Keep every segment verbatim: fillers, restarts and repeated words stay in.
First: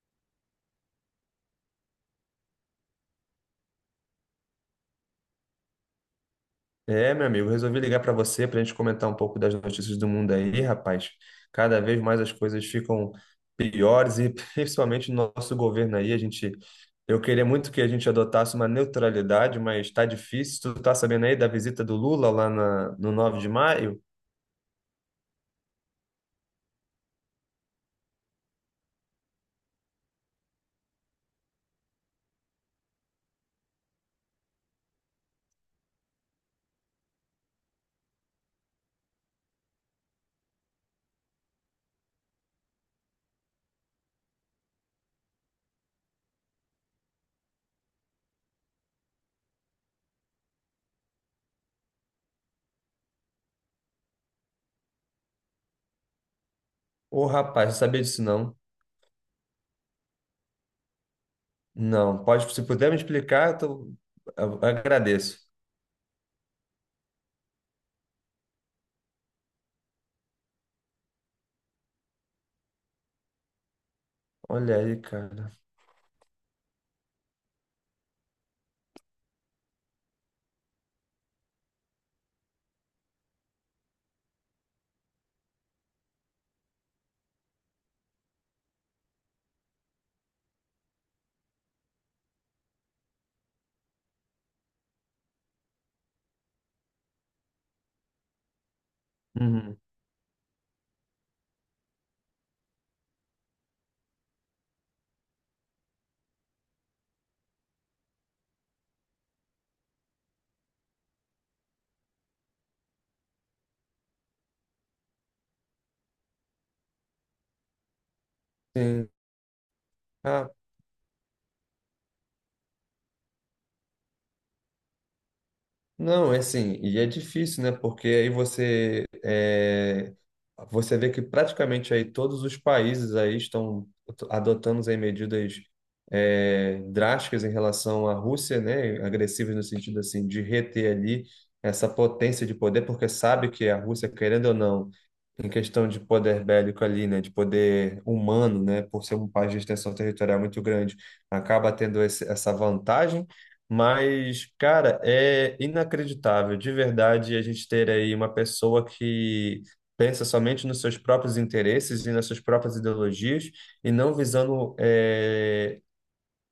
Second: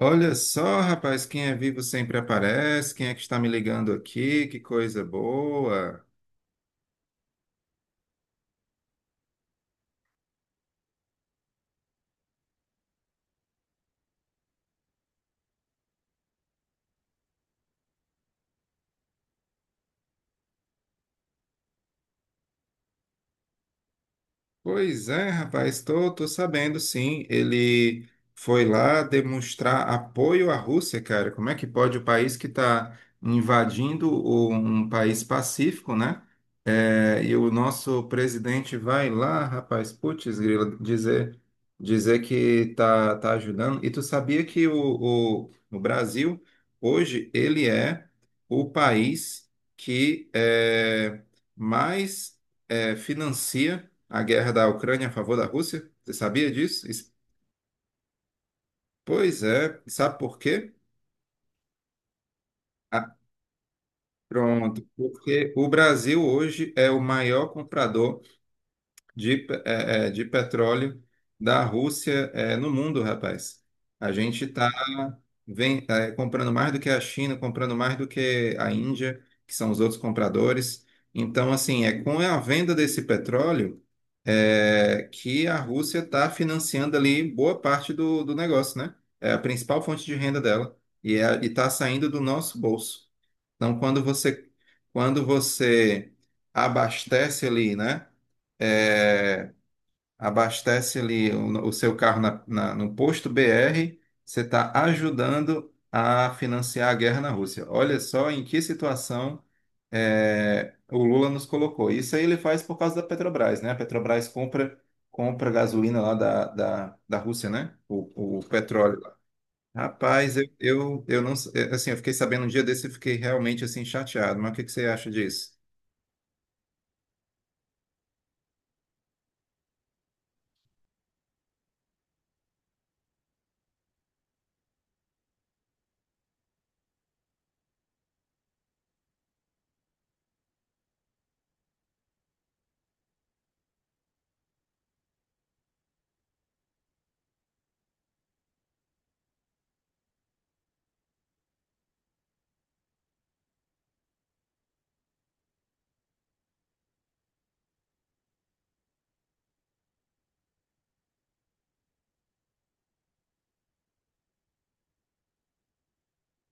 Olha só, rapaz, quem é vivo sempre aparece. Quem é que está me ligando aqui? Que coisa boa. É, meu amigo, resolvi ligar para você para a gente comentar um pouco das notícias do mundo aí, rapaz. Cada vez mais as coisas ficam piores e principalmente no nosso governo aí, a gente eu queria muito que a gente adotasse uma neutralidade, mas tá difícil. Tu tá sabendo aí da visita do Lula lá na, no nove de maio? Pois é, rapaz, estou tô, tô sabendo sim. Ele foi lá demonstrar apoio à Rússia, cara. Como é que pode o país que está invadindo o- um país pacífico, né? É, e o nosso presidente vai lá, rapaz, putz, grila, dizer, dizer que tá, tá ajudando. E tu sabia que o, o, o Brasil, hoje, ele é o país que é, mais é, financia a guerra da Ucrânia a favor da Rússia? Você sabia disso? Isso- Ô, rapaz, não sabia disso não. Pois é. Sabe por quê? Não, pode, se puder me Ah, explicar, eu, tô- eu pronto. agradeço. Porque o Brasil hoje é o maior comprador de, pe- é, é, de petróleo da Rússia é, no mundo, rapaz. A gente está Olha aí, cara. comprando mais do que a China, comprando mais do que a Índia, que são os outros compradores. Então, assim, é com a venda desse petróleo é, que a Rússia está financiando ali boa parte do, do negócio, né? É a principal fonte de renda dela e é, e está saindo do nosso bolso. Então, quando você, quando você abastece ali, né? é, Uhum. abastece ali o, o seu carro na- na- no posto B R, você está ajudando a financiar a guerra na Rússia. Olha só em que situação é, o Lula nos colocou. Isso aí ele faz por causa da Petrobras, né? A Petrobras compra, compra gasolina lá da, da, da Rússia, né? O, o petróleo. Sim. Rapaz, eu, eu, eu não, assim, eu fiquei sabendo um dia desse e fiquei realmente assim chateado, mas o que que você acha disso? Não, é assim, e é difícil, né? Porque aí você é, você vê que praticamente aí todos os países aí estão adotando aí medidas é, drásticas em relação à Rússia, né? Agressivas no sentido assim de reter ali essa potência de poder, porque sabe que a Rússia, querendo ou não, em questão de poder bélico ali, né, de poder humano, né, por ser um país de extensão territorial muito grande, acaba tendo esse- essa vantagem. Mas, cara, é inacreditável, de verdade, a gente ter aí uma pessoa que pensa somente nos seus próprios interesses e nas suas próprias ideologias e não visando, é,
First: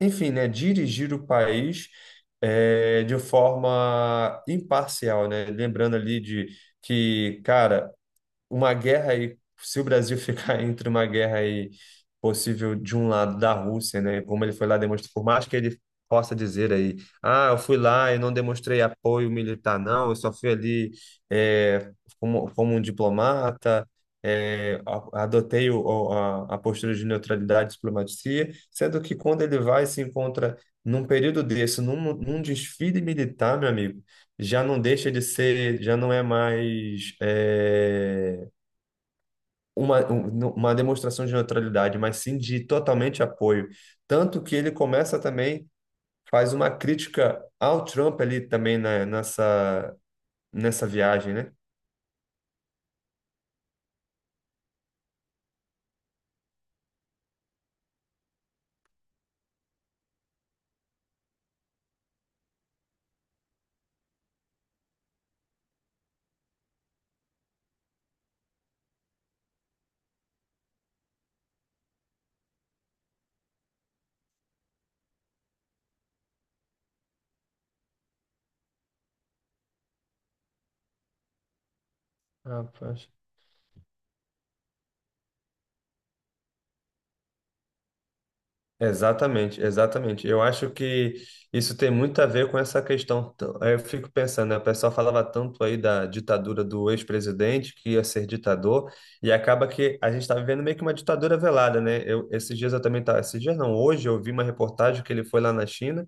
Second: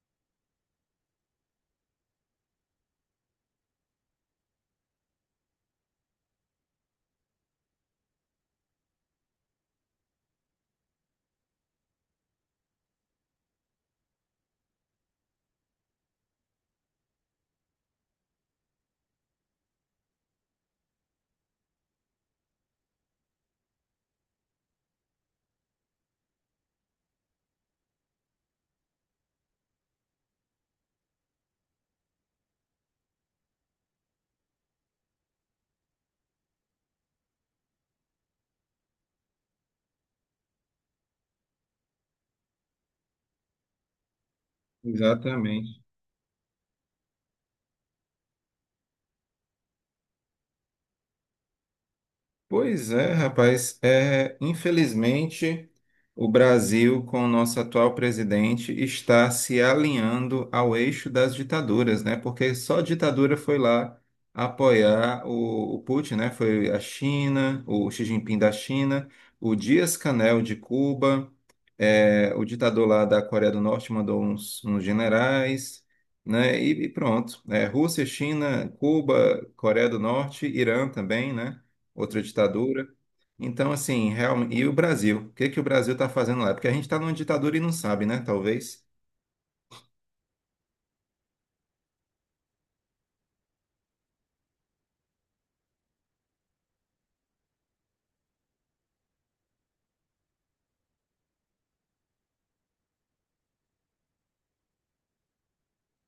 enfim, né, dirigir o país é, de forma imparcial, né? Lembrando ali de que, cara, uma guerra aí, se o Brasil ficar entre uma guerra aí possível de um lado da Rússia, né, como ele foi lá demonstrar, por mais que ele possa dizer aí, ah, eu fui lá e não demonstrei apoio militar, não, eu só fui ali é, como, como um diplomata, é, a- adotei o, o- a, a postura de neutralidade e diplomacia, sendo que quando ele vai e se encontra num período desse, num, num desfile militar, meu amigo, já não deixa de ser, já não é mais eh, uma, um- uma demonstração de neutralidade, mas sim de totalmente apoio. Tanto que ele começa também, Exatamente. faz uma crítica ao Trump ali também na, nessa, nessa viagem, né? Pois é, rapaz. É, infelizmente, o Brasil, com o nosso atual presidente, está se alinhando ao eixo das ditaduras, né? Porque só ditadura foi lá apoiar o, o Putin, né? Foi a China, o Xi Jinping da China, o Dias-Canel de Cuba, é, o ditador lá da Coreia do Norte mandou uns, uns generais, né? E, e pronto. É, Rússia, China, Cuba, Coreia do Norte, Irã também, né? outra ditadura. Rapaz. Então, assim, realmente. E o Brasil? O que que o Brasil está fazendo lá? Porque a gente está numa ditadura e não sabe, né? Talvez. Exatamente, exatamente. Eu acho que isso tem muito a ver com essa questão. T- Eu fico pensando, né? O pessoal falava tanto aí da ditadura do ex-presidente, que ia ser ditador, e acaba que a gente está vivendo meio que uma ditadura velada, né? Eu, esses dias eu também tá, esses dias não, hoje eu vi uma reportagem que ele foi lá na China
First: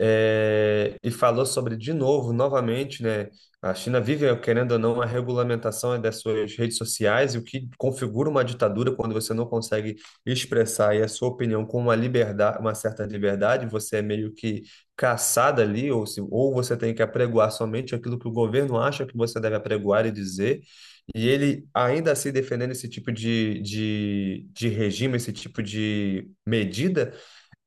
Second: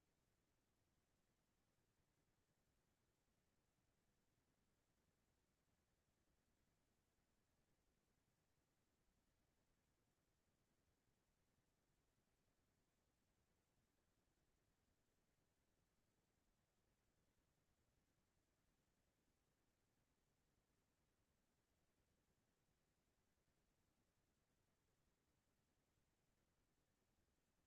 é, e falou sobre, de novo, novamente, né? A China vive, querendo ou não, a regulamentação das suas redes sociais, e o que configura uma ditadura quando você não consegue expressar aí a sua opinião com uma liberdade, uma certa liberdade, você é meio que caçado ali, ou, se, ou você tem que apregoar somente aquilo que o governo acha que você deve apregoar e dizer. E ele ainda assim defendendo esse tipo de, de, de regime, esse tipo de medida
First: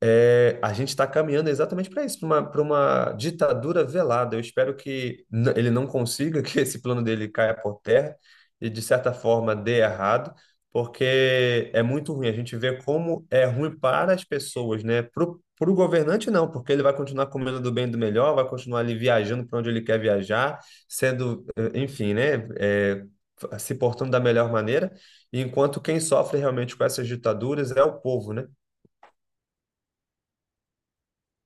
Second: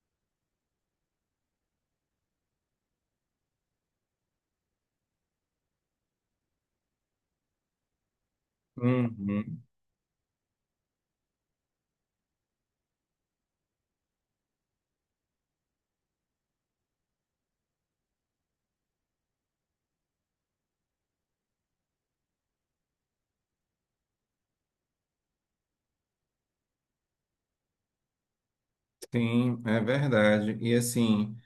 é, a gente está caminhando exatamente para isso, para uma, pra uma ditadura velada. Eu espero que n- ele não consiga, que esse plano dele caia por terra e, de certa forma, Uhum. dê errado, porque é muito ruim. A gente vê como é ruim para as pessoas, né? Para o governante, não, porque ele vai continuar comendo do bem e do melhor, vai continuar ali viajando para onde ele quer viajar, sendo, eh, enfim, né? Eh, f- se portando da melhor maneira, enquanto quem sofre realmente com essas ditaduras é o povo, né? Sim, é verdade. E assim.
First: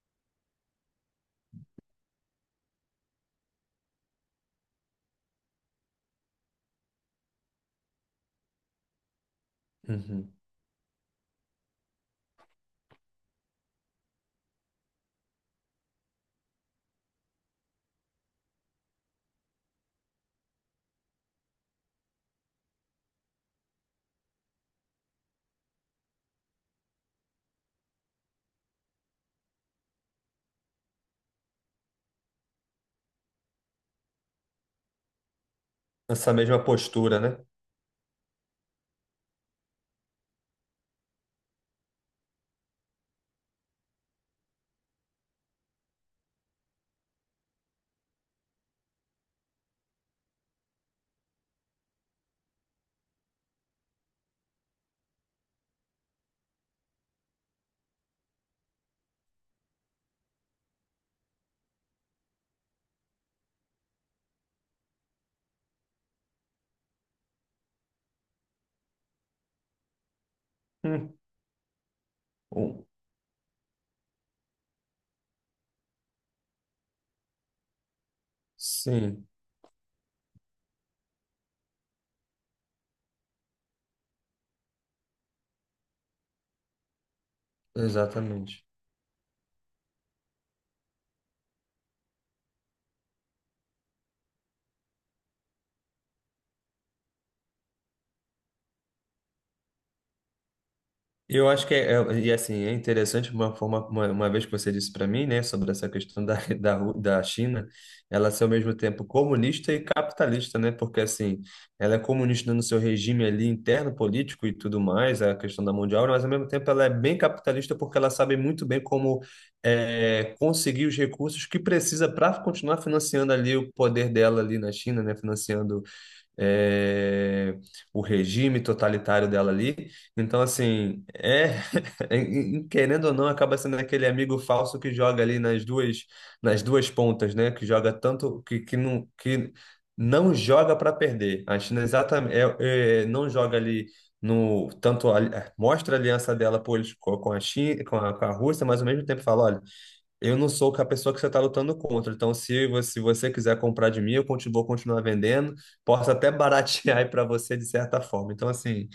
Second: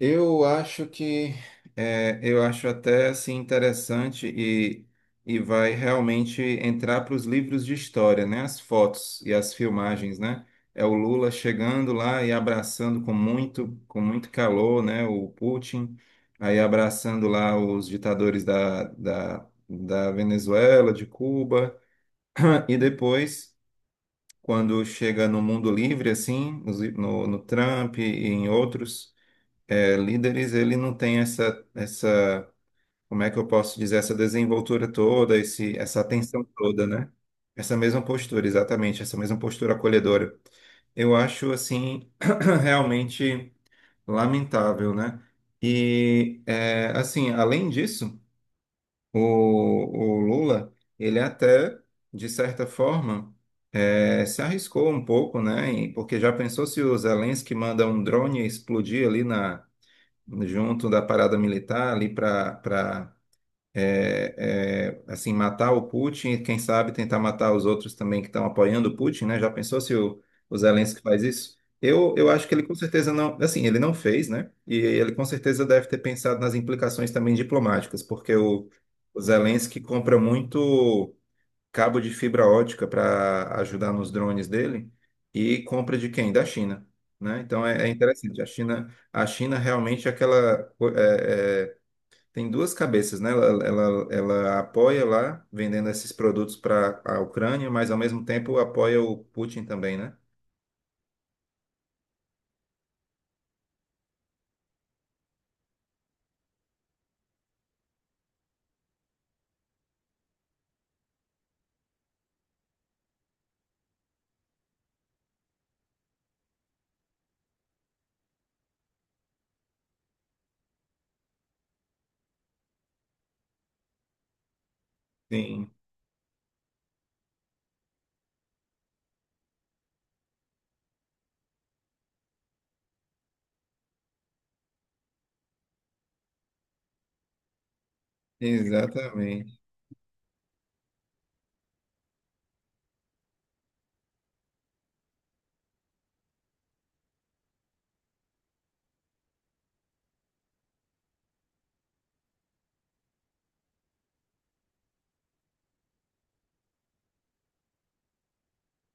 Eu acho que é, eu acho até assim interessante e, e vai realmente entrar para os livros de história, né? As fotos e as filmagens, Uhum. né? É o Lula chegando lá e abraçando com muito com muito calor, né? O Putin aí abraçando lá os ditadores da, da, da Venezuela, de Cuba e depois quando chega no Mundo Livre assim, nos li- no, no Trump e em outros é, líderes, ele não tem essa, essa, como é que eu posso dizer, essa desenvoltura toda, esse, essa Essa atenção mesma toda, né? postura, né? Essa mesma postura, exatamente, essa mesma postura acolhedora. Eu acho, assim, realmente lamentável, né? E, é, assim, além disso, o, o Lula, ele até, de certa forma, é, se arriscou um pouco, né? E- Porque já pensou se o Zelensky manda um drone explodir ali na junto da parada militar ali para para assim matar o Putin e quem sabe tentar matar os outros também que estão apoiando o Putin, né? Já pensou se o, o Zelensky Hum. faz isso? Eu, eu acho que ele com Um- certeza não, assim, ele não fez, né? E ele com certeza deve ter pensado nas implicações também diplomáticas, porque o, o Sim, Zelensky compra muito cabo de fibra ótica para ajudar nos drones dele e compra de quem? Da China, né? Então é, é interessante. A exatamente. China, a China realmente é aquela co- é, é, tem duas cabeças, né? Ela, ela, ela apoia lá vendendo esses produtos para a Ucrânia, mas ao mesmo tempo apoia o Putin também, né? Eu acho que é, é- e assim, é interessante uma forma, uma, uma vez que você disse para mim, né, sobre essa questão da, da, Ru- da China, ela ser ao mesmo tempo comunista e capitalista, né? Porque assim, ela é comunista no seu regime ali interno político e tudo mais, a questão da mão de obra, mas ao mesmo tempo ela é bem capitalista porque ela sabe muito bem como é, conseguir os recursos que precisa para continuar financiando ali o poder dela ali na China, né? Sim, Financiando é, o regime totalitário dela ali. Então, assim, é, em- em- querendo ou não, acaba sendo aquele amigo falso que joga ali nas duas, nas duas pontas, né? Que joga tanto que, que não que exatamente. não joga para perder. A China exatamente é, é, não joga ali no tanto ali- Mostra a aliança dela, pô, eles co- com a China, com a, com a Rússia, mas ao mesmo tempo fala, olha, eu não sou a pessoa que você está lutando contra. Então, se você, se você quiser comprar de mim, eu continuo, vou continuar vendendo. Posso até baratear aí para você de certa forma. Então, assim,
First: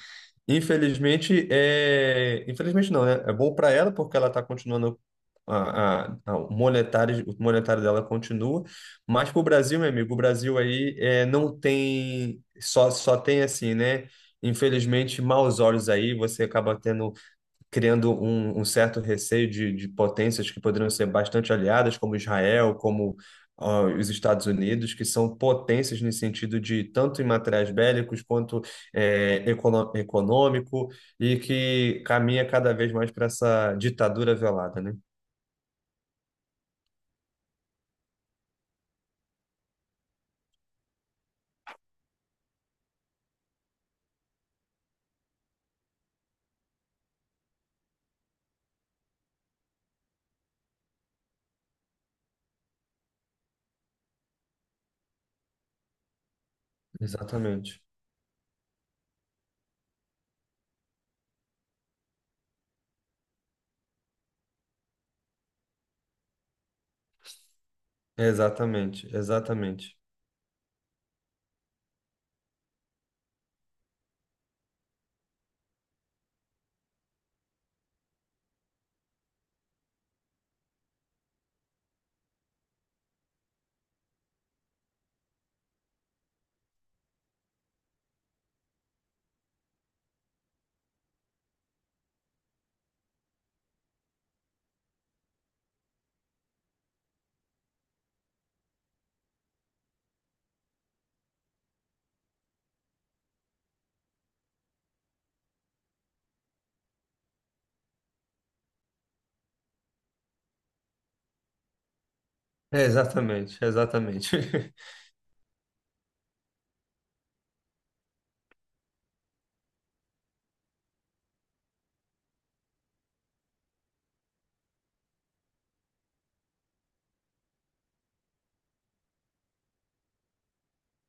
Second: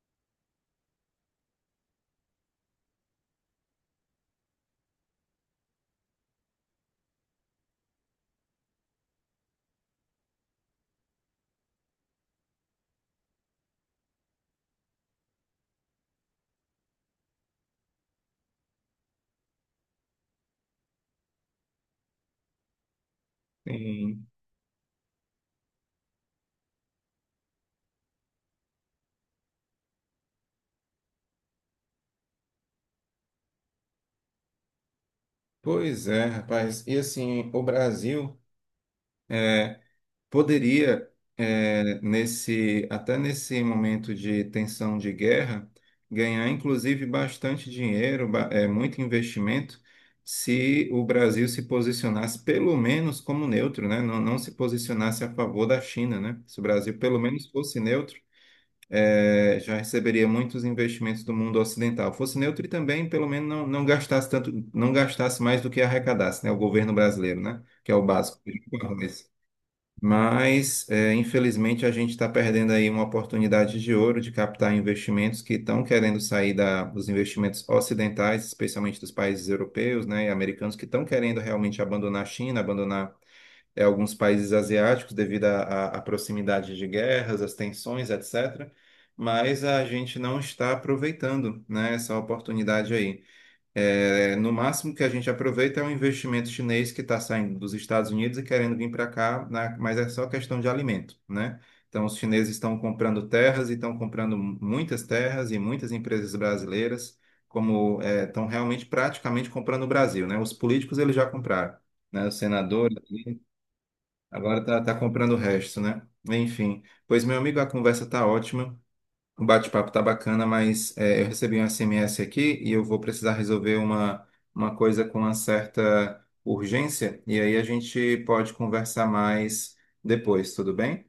infelizmente, é... infelizmente não, né? É bom para ela porque ela está continuando a, a, a- o monetário, o monetário dela continua. Mas para o Brasil, meu amigo, o Brasil aí é, não tem só só tem assim, né? Infelizmente, maus olhos aí. Você acaba tendo criando um, um certo receio de, de potências que poderiam ser bastante aliadas, como Israel, como ah, os Sim. Estados Unidos, que são potências no sentido de tanto em materiais bélicos quanto eh, econo- econômico, e que caminha cada vez mais para essa ditadura velada, né? Pois é, rapaz. E assim, o Brasil é, poderia eh, nesse até nesse momento de tensão de guerra ganhar inclusive bastante dinheiro, ba- eh, muito investimento, se o Brasil se posicionasse pelo menos como neutro, né? Não, não se posicionasse a favor da China, né? Se o Brasil pelo menos fosse Exatamente. neutro, eh, já receberia muitos investimentos do mundo ocidental. Fosse neutro e também pelo menos não, não gastasse tanto, não gastasse mais do que arrecadasse, né? O governo brasileiro, né? Que é o básico. Exatamente, exatamente. Mas, é, infelizmente, a gente está perdendo aí uma oportunidade de ouro de captar investimentos que estão querendo sair da- dos investimentos ocidentais, especialmente dos países europeus, né, e americanos, que estão querendo realmente abandonar a China, abandonar, é, alguns países asiáticos devido à à- à proximidade de guerras, às tensões, et cetera. Mas a gente não está aproveitando, né, essa oportunidade aí. É, no máximo que a gente aproveita é um investimento chinês que está saindo dos Estados Unidos e querendo vir para cá, na- mas é só questão de alimento, né? Então, os chineses estão comprando terras e estão comprando muitas terras e muitas empresas brasileiras, como é, estão realmente praticamente comprando o Brasil, né? Os políticos eles já compraram, né? O É, senador ali, exatamente, exatamente. agora está comprando o resto, né? Enfim, pois meu amigo, a conversa está ótima, o bate-papo tá bacana, mas é, eu recebi um S M S aqui e eu vou precisar resolver uma, uma coisa com uma certa urgência. E aí a gente pode conversar mais depois, tudo bem?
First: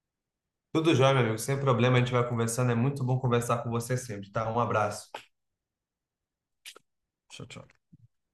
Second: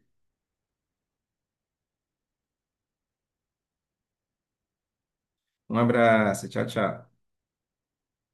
Tudo jóia, meu amigo, sem problema, a gente vai conversando. É muito bom conversar com você sempre, tá? Um abraço. Um abraço, tchau, tchau. Tchau, tchau.